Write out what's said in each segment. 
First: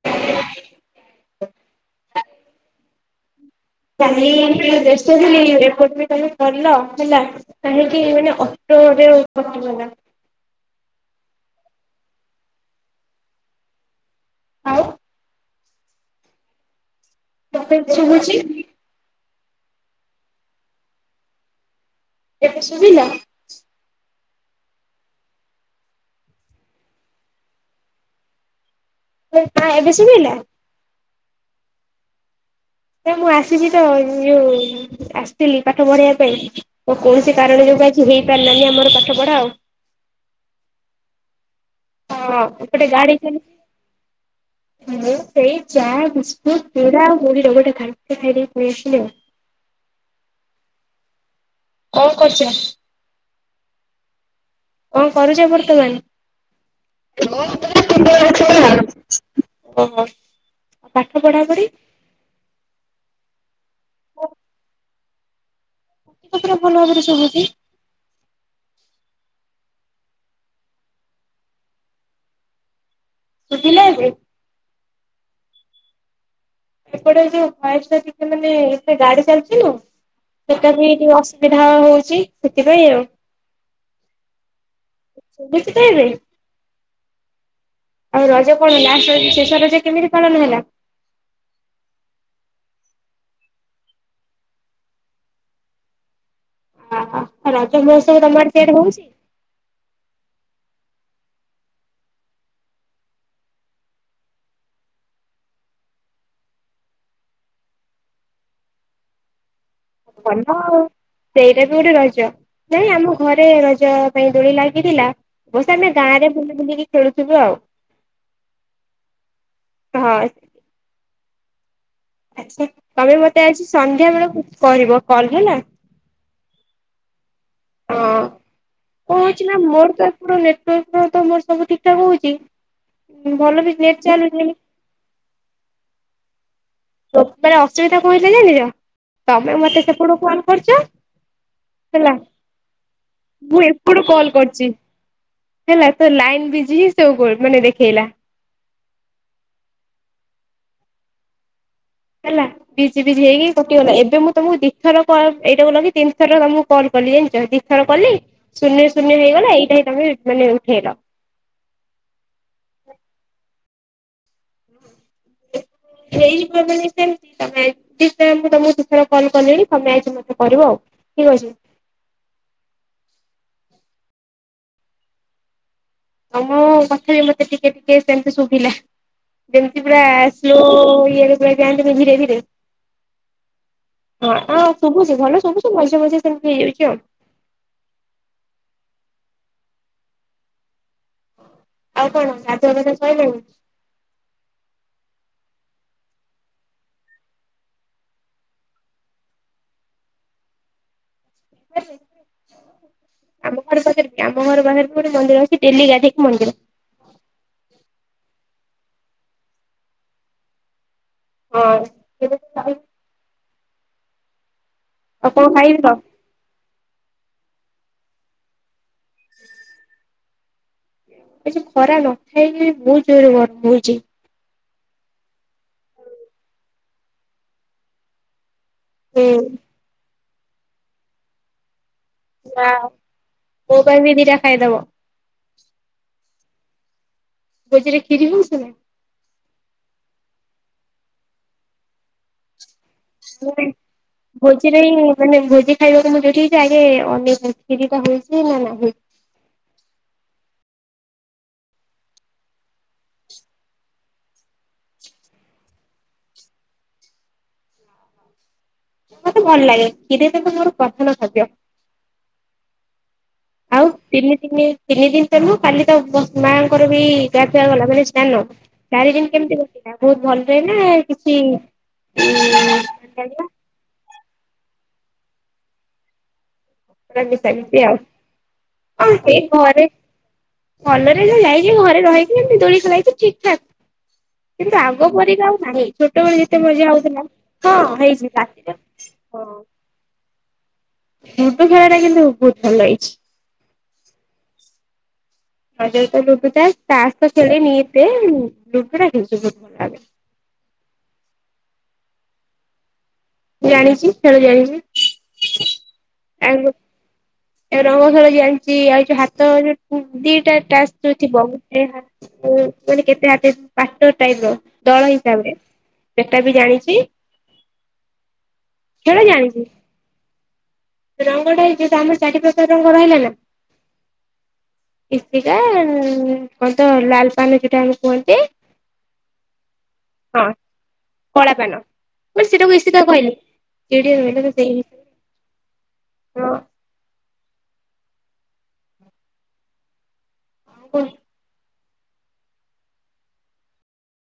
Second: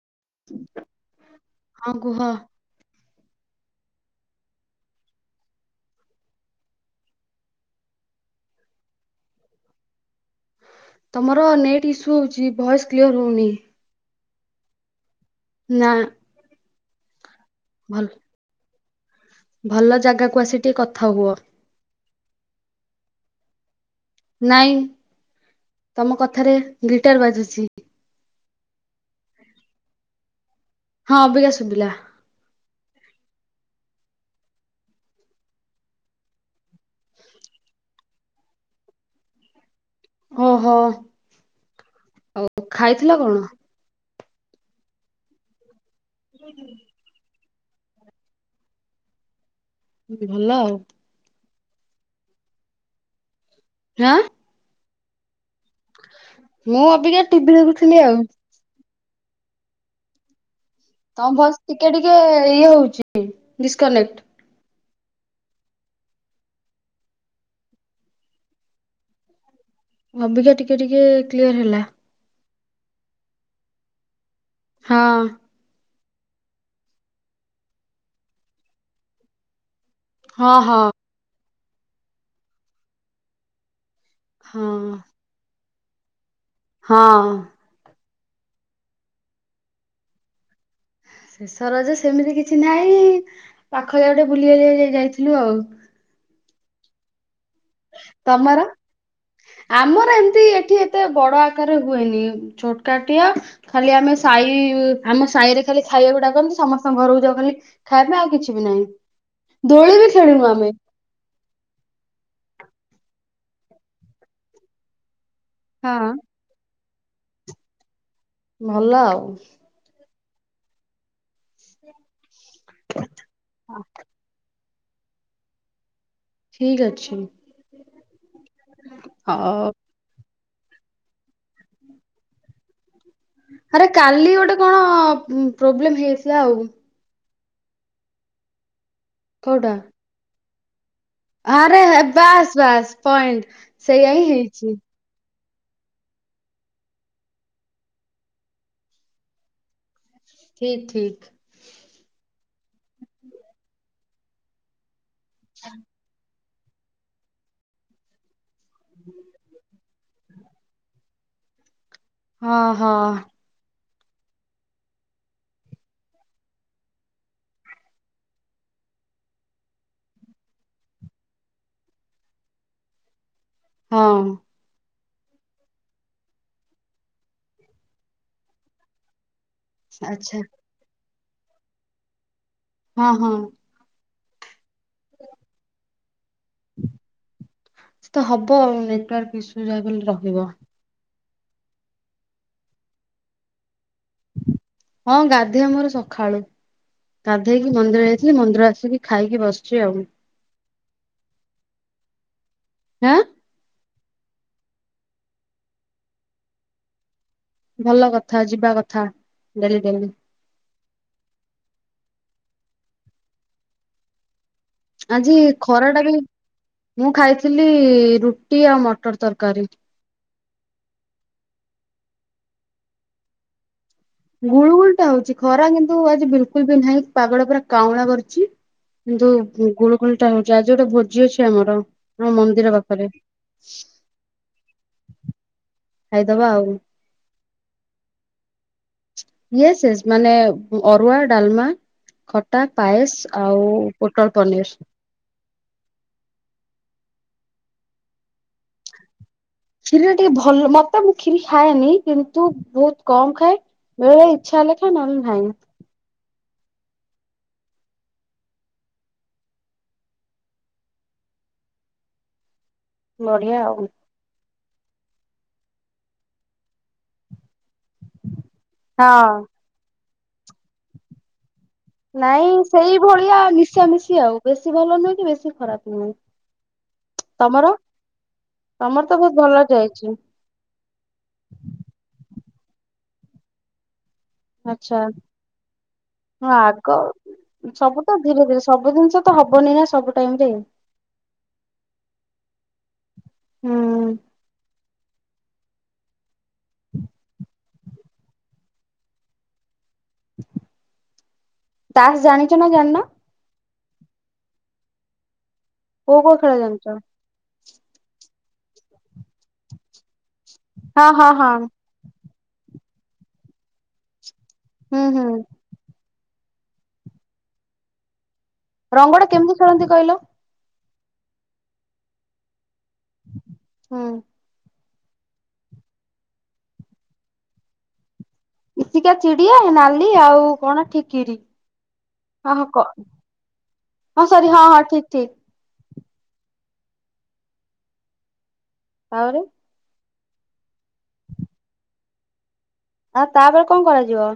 ହଁ। ହଁ କୁହ। କାଲି ଟିକେ ବ୍ୟସ୍ତ ଥିଲି ରିପୋର୍ଟ ବି କାଲି କରିଲ ହେଲା। କାହିଁକି ମାନେ ଅସ୍ତ୍ରରେ କଟିବ ନା। ତମର ନେଟ୍ ଇସ୍ୟୁ ହଉଛି, ଭଏସ୍ କ୍ଲିଅର ହଉନି। ଆଉ ନା। ପର୍ଫେକ୍ଟ ଭଲ ଶୁଭୁଚି। ଭଲ ଜାଗାକୁ ଆସି ଟିକେ କଥା ହୁଅ। ଏବେ ସୁବିଲା। ନାଇଁ ତମ କଥାରେ ଗିଟାର ବାଜୁଛି। ନା ଏବେ ଶୁଭିଲା। ହଁ ଅବିକା ଶୁଭିଲା। ଏବେ ମୁଁ ଆସିଛି ତ ୟେ ଆସିଥିଲି ପାଠ ପଢେଇବା ପାଇଁ। ଆଉ କୌଣସି କାରଣ ଯୋଗୁ ଆଜି ହେଇପାରିଲାନି ଆମର ପାଠ ପଢା ଆଉ। ଓହୋ। ଆଉ [unintelligible] ମୁଁ ଖାଇଥିଲ ସେଇ ଚା କଣ? ବିସ୍କୁଟ, ଚୁଡା ଆଉ ମୁଡି ର ଗୋଟେ ଘାଣ୍ଟ ଖାଇକି ପଳେଇଆସିଲି ଆଉ। ଭଲ ଆଉ। କଣ କରୁଚ? ରାଆଁ। କଣ କରୁଛ ମୁଁ ଅବିକା ବର୍ତ୍ତମାନ ଟିଭି ଦେଖୁଥିଲି ଆଉ [unintelligible] ଓ। ତମ ଭଏସ ଟିକେ ଟିକେ ଇଏ ହଉଛି ଡିସକନେକ୍ଟ। ମତେ ପୁରା ଭଲ ଭାବରେ ଶୁଭୁଛି। ଅବିକା ଟିକେ ଟିକେ କ୍ଲିୟର ହେଲା। ଶୁଭିଲା ଏବେ। ହଁ। ଏପଟେ ଯୋଉ ଭଏସ ଟା ଟିକେ ମାନେ ଏ ଗାଡି ଚାଲିଛି ନା ହଁ ସେଟା ହଁ ବି ଅ ସୁବିଧା ହଉଛି ସେଥିପାଇଁ ଆଉ। ହଁ। ଭୂଜି ଖାଇିବେ? ହଁ। ଆଉ ରଜ କଣ ହେଲା ଲାଷ୍ଟ୍ ଶେଷ ରଜ କେମିତି ପାଳନ ହେଲା? ଶେଷ ରଜ ସେମିତି କିଛି ନାହିଁ ପାଖ ଜାଗା ଗୋଟେ ବୁଲିିବାକୁ ଯାଇଥିଲୁ ଆଉ। ହ ରଜ ମହୋତ୍ସବ ତମର ଆଡେ ସିଆଡେ ହଉଛି? ଆମର ଏମତି ଏଠି ଏତେ ବଡ ଆକାରରେ ହୁଏନି, ଛୋଟକାଟିଆ ଖାଲି ଆମେ ସାହି ଆମ ସାଇରେ ଖାଲି ଖାଇବାକୁ ଡାକନ୍ତି ସମସ୍ତଙ୍କ ଘରକୁ ଯାଉ ଖାଲି ଖାଇବା ପାଇଁ ଆଉ କିଛି ବି ନାହିଁ। ଦୋଳି ବି ଖେଳିନୁ ବଢିବ ଆମେ ଆଉ। ସେଇଟା ବି ଗୋଟେ ରଜ, ନାଇଁ ଆମ ଘରେ ରଜ ପାଇଁ ଦୋଳି ଲାଗିଥିଲା। ବାସ ଆମେ ହଁ। ଗାଁ ରେ ବୁଲି ବୁଲିକି ଖେଳୁଥିଲୁ ଆଉ। ଭଲ ଆଉ। ହଁ। ଆଛା ତମେ ମତେ ଆଜି ସନ୍ଧ୍ୟା ବେଳକୁ କରିବ କଲ ହେଲା। ଠିକ ଅଛି। ହଁ କଣ ହଉଛି ନା ହଉ ମୋର ତ ଏପଟେ ନେଟାର୍କ ତ ମୋର ସବୁ ଠିକ ଠାକ ହଉଛି ଭଲ ବି ଆରେ ନେଟ୍ କାଲି ଚାଲୁଛି ଗୋଟେ କଣ ପ୍ରୋବ୍ଲେମ ହେଇଯାଇଥିଲା ଆଉ। ସେତେବେଳେ ଅସୁବିଧା କଣ ହେଇଥିଲା ଜାଣିଛ ତମେ କୋଉଟା ମତେ ସେପଟୁ ଫୋନ୍ କରୁଛ ଆରେ ବାସ୍ ବାସ୍ ପଏଣ୍ଟ ମୁଁ ଏପଟୁ ସେଇଆା ହିଁ କଲ୍ କରିଛି। ହେଇଛି। ହେଲା ତ ଲାଇନ ବିଜି ହ ସୋ ମାନେ ଦେଖେଇଲା। ଠିକ୍ ଠିକ୍। ହେଲା ବିଜି ବିଜି ହେଇକି କଟିଗଲା ଏବେ ମୁଁ ତମକୁ ଦିଥର କଲ୍ ଏଇଟାକୁ ଲଗିିକି ତିନି ଦିଇଥର ତମକୁ କଲ କଲି ଜାଣିଛ ଦିଥର କଲି ଶୂନ୍ୟ ଶୂନ୍ୟ ହେଇଗଲା ଏଇଟା ହି ତମେ ମାନେ ଉଠେଇଲ। ହଁ ହଁ। ହେଇଯିବ ମାନେ ସେମିତି ତମେ ଠିକ୍ ସେ ମୁଁ ତମକୁ ଦୁଇ ଥର କଲ୍ କଲିଣି ତମେ ଆଜି ମୋତେ କରିବ ଆଉ ଠିକ୍ ଅଛି। ହଁ। ଆଉ ମୁଁ କଥା ବିି ମତେ ଟିକେ ଟିକେ ସେମତି ଶୁଭିଲା ଯେମିତି ପୁରା ଆଚ୍ଛା ସ୍ଲୋ ଇ ରେ ପୁରା ଯାଆନ୍ତିନି ଧୀରେ ଧୀରେ ହଁ ହଁ। ହଁ ହଁ ଶୁଭୁଛି ଭଲ ଶୁଭୁଛି ମଝିରେ ମଝିରେ ସେମିତି ହେଇଯାଉଛି ଆଉ। ସେ ତ ହବ ଆଉ ନେଟୱାର୍କ ଇସୁ ଯାହା ହେଲେ ବୋଲି ରହିବ। ଆଉ କଣ ଗାଧୁଆ ପାଧୁଆ ସାଇଲାଣି? ହଁ ଗାଧେଇଆ ମୋର ସକାଳୁ। ଗାଧେଇକି ମନ୍ଦିର ଯାଇଥିଲି ମନ୍ଦିର ଆସିକି ଖାଇକି ବସିଛି ଆଉ। [inaudible] ହାଁ ଆମ ଘର ପାଖରେ ବି ଆମ ଘର ପାଖରେ ବି ଗୋଟେ ମନ୍ଦିର ଅଛି ଡେଲି ଗାଧେଇକି ମନ୍ଦିର। ଭଲ କଥା ଯିବା କଥା ଡେଲି ଡେଲି। ହଁ। ଆଉ ଆଜି କଣ ଖାଇଥିଲ? ଖରା ଟା ବି ମୁଁ ଖାଇଥିଲି ରୁଟି ଆଉ ମଟର ତରକାରୀ। ଏଠି ଖରା ନଥାଇ କି ବି ବହୁତ୍ ଜୋରେ ଗରମ ହେଉଛି। ଗୁଳୁ ଗୁଳ ଟା ହଉଛି ଖରା କିନ୍ତୁ ଆଜି ବିଲକୁଲ ବି ନାହିଁ ପାଗ ଟା ପୁରା କାଉଁଳା କରୁଛି। ହୁଁ କିନ୍ତୁ ଗୁଳୁ ଗୁଳି ଟା ହଉଛି ଆଜି ଗୋଟେ ଭୋଜି ଅଛି ଆମର। ଆମ ନା ମନ୍ଦିର ପାଖରେ ମୋ ପାଇଁ ବି ଦିଟା ଖାଇଦବ ଖାଇଦବା ଆଉ। କହୁଥିଲି କ୍ଷୀରି ହେଉଛି ନା? ୟେସ୍ ୟେସ୍ ମାନେ ଅରୁଆ, ଡାଲମା ଖ ଖଟା ପାଏସେ ଆଉ ପୋଟଳ ପନିର ଭୋଜିରେ ହିଁ ମାନେ ଭୋଜି ଖାଇବାକୁ ମୁଁ ଯଉଠିଛି ଆଗେ ଅନେକିରିଟା ହଉଛି ନା ନାହିଁ? କ୍ଷୀର ଟିକେ ଭଲ ମତେ ମୁଁ କ୍ଷୀରି ଖାଏନି କିନ୍ତୁ ବହୁତ କମ ଖାଏ ବେଳେବେଳେ ଇଚ୍ଛା ହେଲେ ଖାଏ ନହେଲେ ନାହିଁ। ମତେ ଭଲ ଲାଗେ କ୍ଷୀର ଗୋଟେ ପସନ୍ଦ ଖାଦ୍ୟ। ବଢିଆ ଆଉ। ତିନି ଦି ତିନି ଦିନ ତଲୁ କାଲି ତ ମାଆଙ୍କର ବି ଗଆ ଗଲା ମାନେ ସ୍ନାନ। ଚାରି ଦିନ ହଁ କେମିତି ବସିଲା ବହୁତ ଭଲ ରହେ ନା କିଛି ନାଇଁ ସେଇ ଭଳିଆ ମିଶା ମିଶା ମିଶି ଆଉ ବେଶୀ ଭଲ ନୁହେଁ କି ବେଶୀ ଖରାପ ନୁହେଁ। ତମର ସେମିତି ତମର ଆଉ ତ ସେ ବହୁତ ଭଲ ଘରେ ଯାଇଛି ଭଲରେ ଯଉ ଯାଇକି ଘରେ ରହକି ଏମତି ଦୋଳି ଖେଳି କି ଠିକ୍ ଠାକ୍। କିନ୍ତୁ ଆଚ୍ଛା। ଆଗ ପରିକି ଆଉ ନାହିଁ ଛୋଟବେଳେ ହଁ ଯେତେ ମଜା ଆଗ ହଉଥିଲା ହଁ ସବୁ ତ ହେଇଛି ଧୀରେ ଧୀରେ ରାତିରେ ସବୁ ଜିନିଷ ତ ହଁ ହବନି ନା ସବୁ ଟାଇମ ରେ। ଲୁଡୁ ଖେଳଟା କିନ୍ତୁ ବହୁତ ଭଲ ହେଇଛି। ହୁଁ। [unintelligible] ଲୁଡୁ ଟା ତାସ୍ ଖେଳନି ଏତେ ଲୁଡୁ ଟା ଖେଳିଛି ବହୁତ ଭଲ ଲାଗେ। ତାସ୍ ଜାଣିଛ ନା ଜାଣିନ? ଜାଣିଛି ଖେଳି ଜାଣିଛି। କୋଉ କୋଉ ଖେଳ ଜାଣିଛ? ଆଉ ରଙ୍ଗ ଖେଳ ଜାଣିଛି ଆଉ ଯୋଉ ହାତ ଯୋଉ ଦିଟା ଟା ତାସ ହଁ ଯୋଉ ହଁ ଥିବ ହଁ ମାନେ କେତେଟ ପାଟର ଟାଇପ୍ ର ହୁଁ ଦଳ ହୁଁ ହିସାବରେ। ସେଟା ବି ଜାଣିଛି। ରଙ୍ଗଟା କେମିତି ଖେଳନ୍ତି କହିଲ? ରଙ୍ଗ ଟା ହେଇଛି ଆମର ଚାରି ପ୍ରକାର ରଙ୍ଗ ରହିଲା ନା। ହୁଁ ଇସିକା କଣ ତ ଲାଲ ପାନ ଯୋଉଟା ଆମେ କୁହନ୍ତି। ଇସିକା ଚିଡିଆ ନାଲି ହଁ ଆଉ କଣ ଠିକିରି। କଳା ପାନ ମାନେ ହଁ ହଁ ସେଟାକୁ କ ଇସିକା କହିଲି ହଁ ସରି ହଁ ହଁ ଠିକ ଠିକ। ହୁଁ। ଆଉରି। [inaudible] ଆଉ ତାପରେ କଣ କରାଯିବ?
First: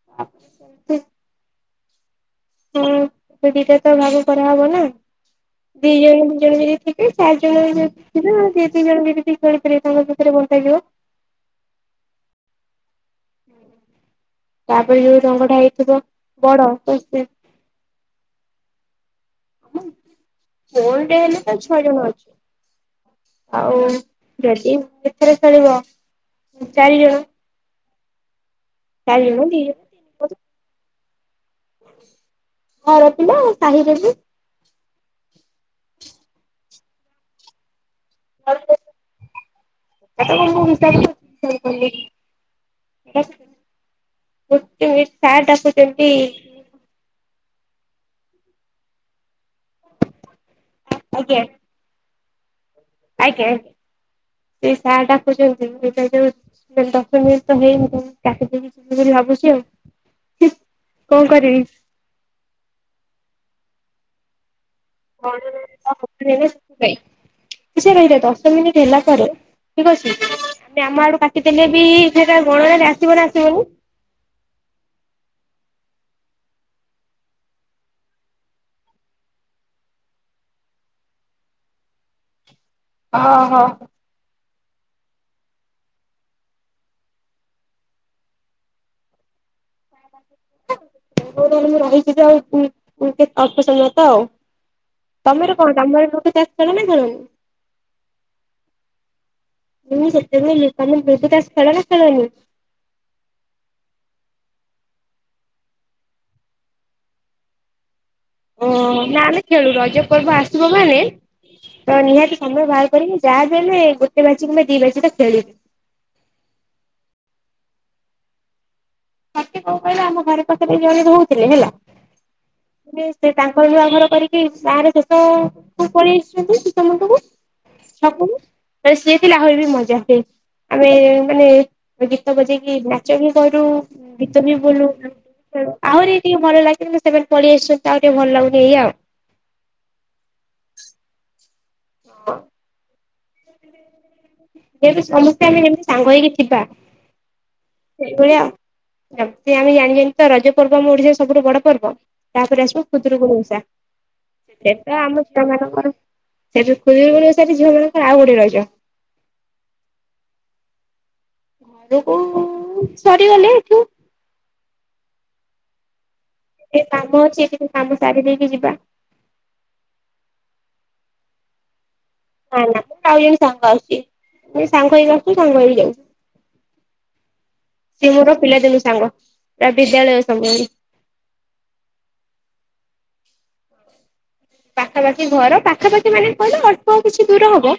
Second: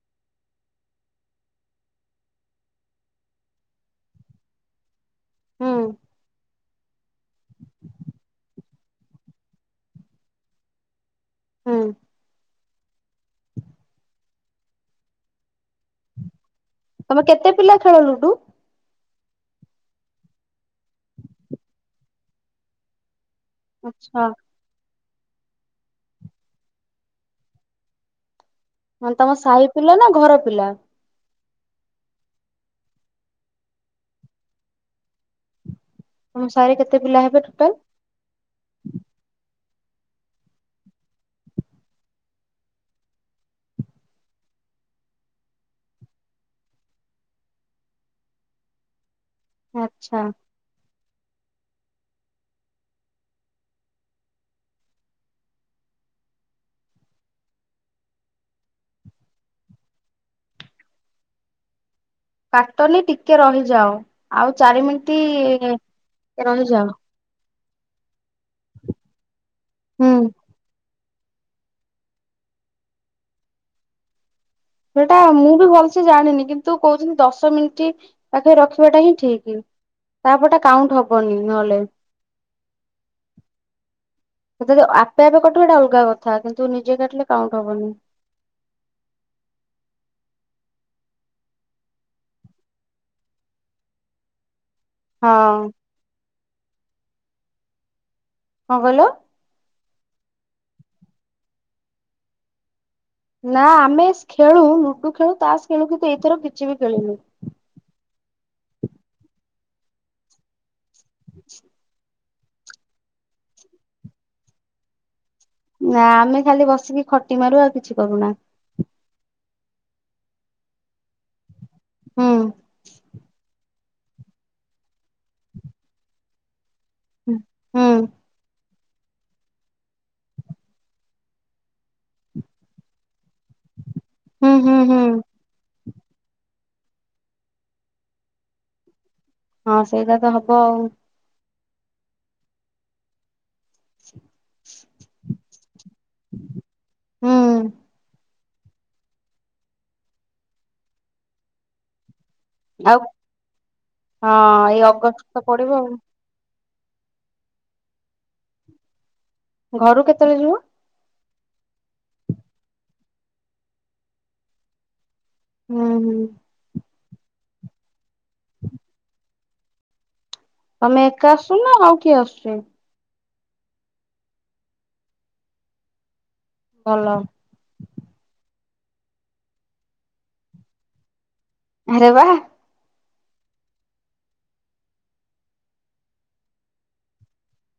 [inaudible] ହଁ ଦିଟା ତ ଭାବ କରାହବ ନା ହୁଁ ଦି ଜଣ ଦି ଜଣ ଯଦି। ଏଇ ଚାରି ଜଣ ଯ ଥିଲେ ଦି ଦି ଜଣ ଦଦି ଦ ଖେିବେ ତାଙ୍କ ଭିତରେ ବଣ୍ଟାଯିବ। ହୁଁ। ତାପରେ ଯୋଉ ରଙ୍ଗ ଟା ହେଇଥିବ ବଡ। ତ ସେ ତମେ କେତେ ପିଲା ଖେଳ ଲୁଡୁ? କୋଣଟରେ ହେଲେ ତ ଛଅ ଜଣ ଅଛି। ଆଉ ଆଛା ଯଦି ଏଥର ଖେଳିବ ଚାରି ଜଣ। ହଁ ଚାରି ତମ ଜଣ ଦି ସାହି ଜଣ ପିଲା ନା ଘର ପିଲା। ଘର ପିଲା ଆଉ ସାହିରେ ବି। ତମ ସାହିରେ କେତେ ପିଲା ହେବେ ଟୋଟାଲ? [inaudible] [inaudible] ଗୋଟେ ମିନଟ୍ ସାର୍ ଡାକୁୁଛନ୍ତି। ଆଛା। ଆଜ୍ଞା ଆଜ୍ଞା। ଆଜ୍ଞା ଏଇ ସାର୍ ଡାକୁଛନ୍ତି [unintelligible] ଦଶ ମିନିଟ୍ ତ ହେଇନି କାଟି ଦେବି ବୋଲି ଭାବୁଛି ଆଉ। ହୁଁ କଣ କରିବି? କାଟନି ଟିକେ ରହିଯାଉ ଆଉ ଚାରି ମିନିଟ। [inaudible] ରହିଯାଅ କି ସେ ରହିଲେ ଦଶ ମିନିଟ୍ ହେଲା ପରେ ଠିକ ହୁଁ ଅଛି ଆ ଆମ ଆଡୁ କାଟି ଦେଲେ ବି ଏଠ ତା ଗଣାରେ ଆସିବ ନା ଆସିବନି। ସେଟା ମୁଁ ବି ଭଲସେ ଜାଣିନି କିନ୍ତୁ କହୁଛନ୍ତି ଦଶ ମିନିଟ୍ ପାଖରେ ରଖିବାଟା ହିଁ ଠିକ ତାପରଟା କାଉଣ୍ଟ ହବନି ନହଲେ। ଓହୋ। ଯଦି ଆପେ ଆପେ କଟିବ ସେଇଟା ଅଲଗା କଥା କିନ୍ତୁ ନିଜେ କାଟିଲେ କାଉଁଟ ହବନି। ମୁଁ ରହିଛି ଯେ ଆଉ କେତେ ଅଳ୍ପ ସମୟ ତ ଆଉ। ହଁ ତମର କଣ ଆମର ଲୋକେ ଚାଷ ଖେଳ ନା ଖେଲନି। କଣ କହିଲ? ନି ସେତେବେଳେ ତମେ ଲୁଡୁ ତାସ ଖେଳ ନା ଖେଳନି। ନା ଆମେ ଖେଳୁ ଲୁଡୁ ଖେଳୁ ତାସ ଖେଳୁ କିନ୍ତୁ ଏଇଥର କିଛି ବି ଖେଳୁନୁ। ଓହ ନା ଆମେ ଖେଳୁ ରଜ ପର୍ବ ଆସିବ ମାନେ ତ ନିହାତି ସମୟ ବାହାର କରିକି ଯାହା ବି ହେଲେ ଗୋଟେ ବାଜି କିବା ଦି ବାଜିଟା ଖେଳିବି। ନା ଆମେ ଖାଲି ବସିକି ଖଟି ମାରୁ ଆଉ କିଛି କରୁନା। ସତ କଣ କହିଲ ଆମ ଘରେ ପାଖରେ ଜଣେ ରହୁଥିଲେ ହେଲା। ହୁଁ। ଏ ସେ ତାଙ୍କର ନୂଆ ଘର କରିକି ଗାଁରେ ଶେଷକୁ ପଳେଇ ଆସିଛନ୍ତି। ସମସ୍ତଙ୍କୁ ହୁଁ ଡାକୁନୁ, ତ ସିଏ ଥିଲା ଆହୁରି ବି ମଜା ହୁଏ। ଆମେ ମାନେ ଗୀତ ବଜେଇକି ନାଚ ବି କରୁ, ଗୀତ ହୁଁ ବି ହୁଁ ବୋଲୁ। ହୁଁ ଆହୁରି ଟିକେ ଭଲ ଲାଗିଥାନ୍ତା ସେମାନେ ପଳେଇ ଆସିଛନ୍ତି ତ ଆଉ ଟିକେ ଭଲ ଲାଗୁନି ଏଇ ଆଉ। ହଁ ସେଇଟା ତ ହବ ଆଉ। [inaudible] ଯଦି ସମସ୍ତେ ଆମେ ଏମିତି ସାଙ୍ଗ ହେଇକି ଥିବା ହୁଁ। ସେଇଭଳିଆ। ଯେମତି ଆମ ଜାଣିଛନ୍ତି ତ, ରଜ ପର୍ବ ଆମ ଓଡିଶାର ସବୁଠୁ ବଡ ପର୍ବ। ତାପରେ ଆସିବ ଆଉ ଖୁଦରୁକୁଣୀ ଓଷା। ହଁ ସେଥିରେ ଏଇ ତ ଆମ ଅଗଷ୍ଟ ପଡିବ ଆଉ। ଝିଅମାନଙ୍କର ସେଠୁ ଖୁଦୁରୁକୁଣୀ ଓଷା ବି ଝିଅମାନଙ୍କର ଆଉ ଗୋଟେ ରଜ। ଘରୁକୁ କେତେବେଳେ ଯିବ? ଯିବୁ ସରିଗଲେ ଏଠି। ଅଁ, ହଁ। ଏ କାମ ଅଛି ଏଇଠି ଟିକେ କାମ ସାରି ଦେଇକି ଯିବା। ତୋମେ ଏକା ଆସୁ ନା ଆଉ କିଏ ଆସ ନା ନା ମୋ ଆଉ ଜଣେ ସାଙ୍ଗ ଆସୁଛି, ଦି ସାଙ୍ଗ ହେଇକି ଆସୁଛୁ ସାଙ୍ଗ ହେଇକି ଯାଉ। ଭଲ। ସିଏ ମୋର ପିଲାଦିନୁ ସାଙ୍ଗ, ତା ବିଦ୍ୟାଳୟ ସମୟରେ। ଆରେ ବା। ପାଖାପାଖି ଘର ପାଖାପାଖି ମାନେ କିଲ ଅଳ୍ପ କିଛି ଦୂର ହବ।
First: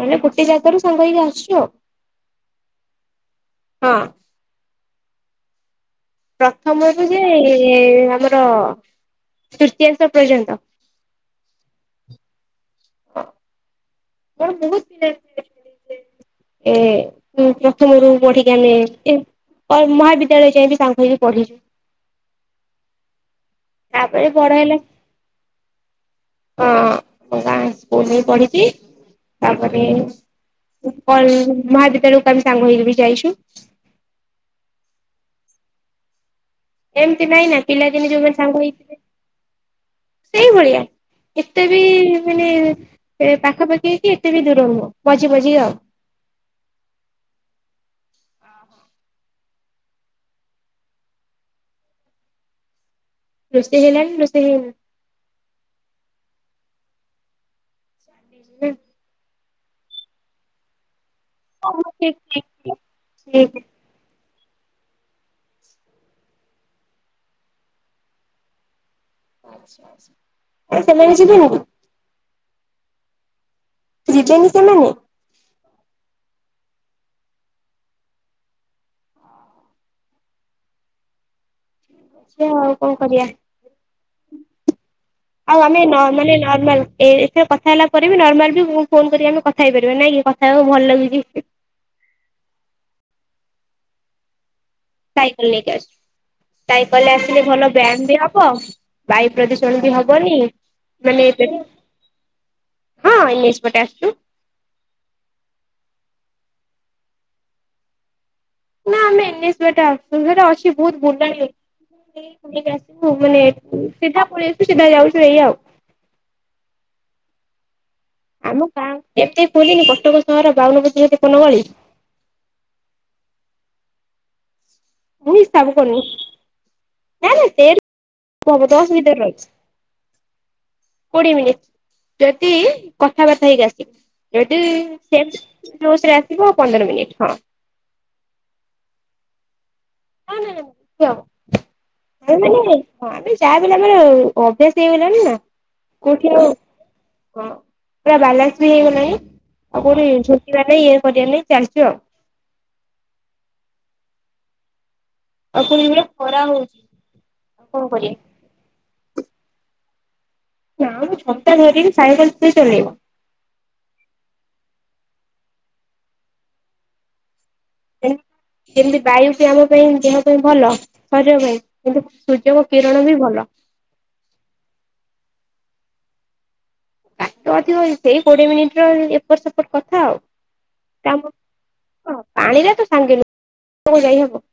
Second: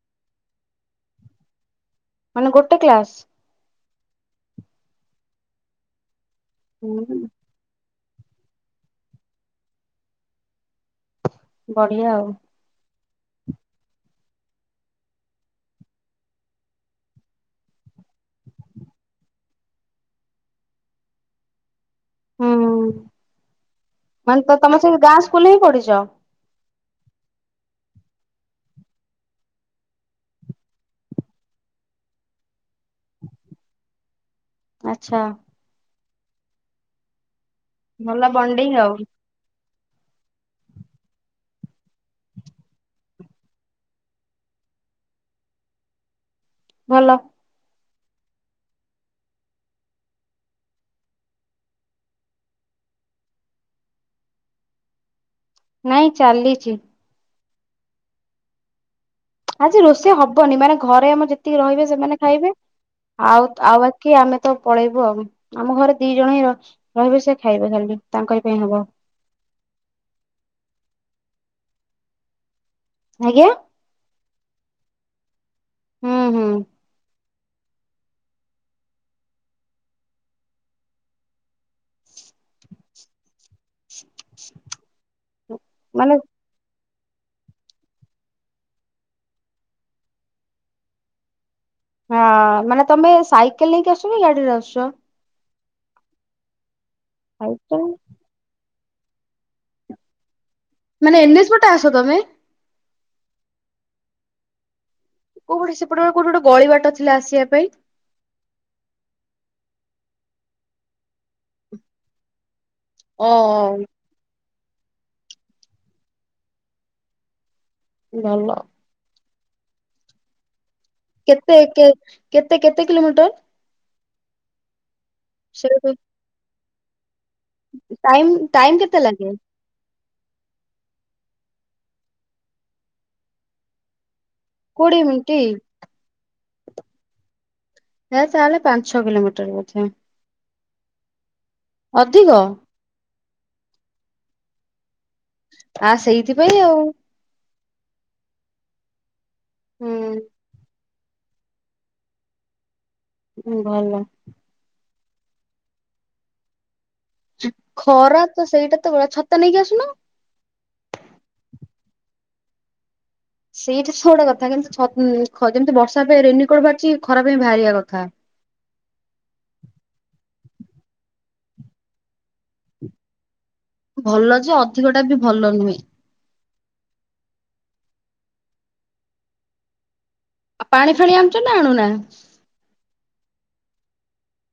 ମାନେ ଗୋଟେ ଜାଗାରୁ ସାଙ୍ଗ ହେଇକି ଆସୁଛୁ ଆଉ। ମାନେ ଗୋଟେ କ୍ଲାସ୍? ହଁ। ପ୍ରଥମରୁ ହୁଁ ଯେ ଆମର ତୃତୀୟାଂଶ ପର୍ଯ୍ୟନ୍ତ। ବଢିଆ ଆଉ। ହଁ। ମୋର ବହୁତ ପିଲା ଏମତି [inaudible] ଏ ମୁଁ ପ୍ରଥମରୁ ପଢିକି ଆମେ ଆସଚେ। ଅଏ ମହାବିଦ୍ୟାଳୟ ଯାଏ ବିି ସାଙ୍ଗ ହେଇକି ପଢିଚୁ। ହୁଁ, ତାପରେ ମାନେ ବଡ ତ ତୋମେ ସେଇ ଗାଁ ସ୍କୁଲ୍ ରେ ହିଁ ପଢିଛ? ହଁ ମୁଁ ଗାଁ ସ୍କୁଲ୍ ରେ ପଢିଚି। ତାପରେ ପଳି ମହାବିଦ୍ୟାଳୟକୁ ଆମେ ସାଙ୍ଗ ହେଇକି ବି ଯାଇଛୁ। ଆଚ୍ଛା। ଏମିତି ନାଇଁ ନା ପିଲାଦିନେ ଭଲ ଯୋଉମାନେ ସାଙ୍ଗ ବଣ୍ଡିଙ୍ଗ ଆଉ ହେଇଥିବେ। ସେଇଭଳିଆ। ଏତେ ବି ମାନେ ଏ ପାଖାପାଖି କି ଏତେ ବି ଦୂର ନୁହଁ ମଝି ମଝି ଆଉ। ଭଲ। ରୋଷେଇ ହେଲାଣି, ରୋଷେଇ ହେଇନି? ନାଇଁ ଚାଲିଚି। [inaudible] ଆଜି ରୋଷେଇ ହବନି, ମାନେ ଘରେ ଆମର ଯେତିକି ହଉ ରହିବେ ଠିକ ସେମାନେ ଠିକ ଖାଇବେ। ଠିକ ଆଉ ଠିକ ତ ଆଉ ଵା କି ଆମେ ତ ପଳେଇବୁ ଆଉ। ଆମ ଘରେ ଦି ଜଣ ହିଁ ର-ରହିବେ ସେ ଖାଇବେ ଖାଲି, ତାଙ୍କରି ପାଇଁ ହବ। ତ ସେମାନେ ଯିବେନି କି? ଆଜ୍ଞା। ଯିବେନି ସେମାନେ? ହଁ, ହଁ। ସିଏ ଆଉ କଣ କରିବା, ଆଉ ଆମେ ନ ମାନେ ନ ନର୍ମାଲ ଏ ଏଥିର କଥା ହେଲା ପରେ ବି ନର୍ମାଲ ବି ମୁଁ ଫୋନ୍ କରିକି ଆମେ କଥା ହେଇପାରିବା, ନାଇଁ କି କଥା ହେବାକୁ ଭଲ ଲାଗୁଚି। ହଁ ମାନେ ତୋମେ ସାଇକେଲ ନେଇକି ଆସୁଛ ନା ଗାଡିରେ ଆସୁଛ? ସାଇକେଲ ନେଇକି ଆସୁଛୁ, ସାଇକେଲ ରେ ଆସିଲେ ଭଲ ସାଇକେଲ ବ୍ୟାୟାମ ବି ହବ। ବାୟୁ ପ୍ରଦୂଷଣ ବି ହବନି। ମାନେ ଏନ୍ ପେ ଏଚ୍ ପଟେ ଆସ ତମେ? ହଁ ଇନିଶପଟେ ଆସୁଚୁ। କୋଉ ପଟେ ସେପଟେ କୋଉଠି ଗୋଟେ ଗଳି ବାଟ ଥିଲା ଆସିବା ପାଇଁ। ନା ଆମେ ଏନିସି ବାଟେ ଆଶୁ ସେରା ଅଛି ବହୁତୁ ବୁଲାଣି ଅଛି। ଆମେ ଯାଇ ବୁଲିକି ଆସିବୁ ଓ ମାନେ ସିଧା ପଳେଇ ଆସିବୁ ସିଧା ଯାଉଛୁ ଏଇଆ ଆଉ। ଭଲ ଆଉ। ଆଉ ଏତେ ବୁଲିନି କଟକ ସହର ବାଉନ ବ କେତେ କେ କେତେ କେତେ କିଲୋମିଟର? ମୁଁ ହିସାବ ସେଇଠୁ କରିନେଇ ନାଇଁ ନାଇଁ ଟାଇମ ସେଇଠି ହବ ଟାଇମ ଦଶ କେତେ ଭିତରେ ଲାଗେ ରହିଛି। କୋଡିଏ ମିନିଟ୍ ଯଦି କଥାବାର୍ତ୍ତା ହେଇକି ଆସିବ। ଯଦି କୋଡିଏ ମିନିଟ ସେମିତି ଆସିବ ପନ୍ଦର ମିନିଟ୍ ହଁ। ଯୋଉ ତାହେଲେ ପାଞ୍ଚ ଛ କିଲୋମିଟର ବୋଧେ? ହଁ ନାଇ ନାଇ ଅଧିକ ବେଶିହବ ତା ମାନେ ହଁ ଆମେ ଯାହା ବିହେଲେ ଆମର ଅଭ୍ୟାସ ହେଇଗଲାଣି ନା। ଆ ସେଇଥିପାଇଁ ଆଉ। କଣ ପୁରା ବାଲାନ୍ସ ବି ହେଇଗଲାଣିଁ ଆଉ କୋଉଠି ହୁଁ ଛୁଟିବା ନାହିଁ ଇଏ କରିବା ନାାଇଁ ଚାଲିଚୁ ଆଉ। ହୁଁ ଭଲ। ଆଉ କଣ ଖରା ହଉଛି? ଆଉ କଣ କରିବା ଖରା ତ ସେଇଟା ତ ଭଳିଆ ଛତା ନେଇକି ଆସୁନ? ନାଇ ମ ଛଡା ଧରିକି ସାଇକଲ କିଏ ଚଲେଇବ। ସେଇଟା ବଡ କଥା କିନ୍ତୁ ଯେମିତି ବର୍ଷା ପାଇଁ ରେନିକୋଟ୍ ବାହାରିଛି ଖରା ପାଇଁ ବାହାରିବା କଥା। ଯେମିତି ବାୟୁ ବି ଆମ ପାଇଁ ଦେହ ପାଇଁ ଭଲ ଶରୀର ପାଇଁ କିନ୍ତୁ ସୂର୍ଯ୍ୟଙ୍କ କିରଣ ବି ଭଲ। ଭଲ ଯେ, ଅଧିକ ଟା ବି ଭଲ ନୁହେଁ। ତାତୁନଥିବ ସେଇ କୋଡିଏ ମିନିଟ୍ ର ଏପଟ ସେପଟ କଥା ଆଉ। ଆଉ ପାଣି ଫାଣି ଆଣୁଚ ନା ଆୁଣୁନା? ପାଣିରାକ ସାଙ୍ଗରେ କୁଆଡୁ ଯାଇହବ?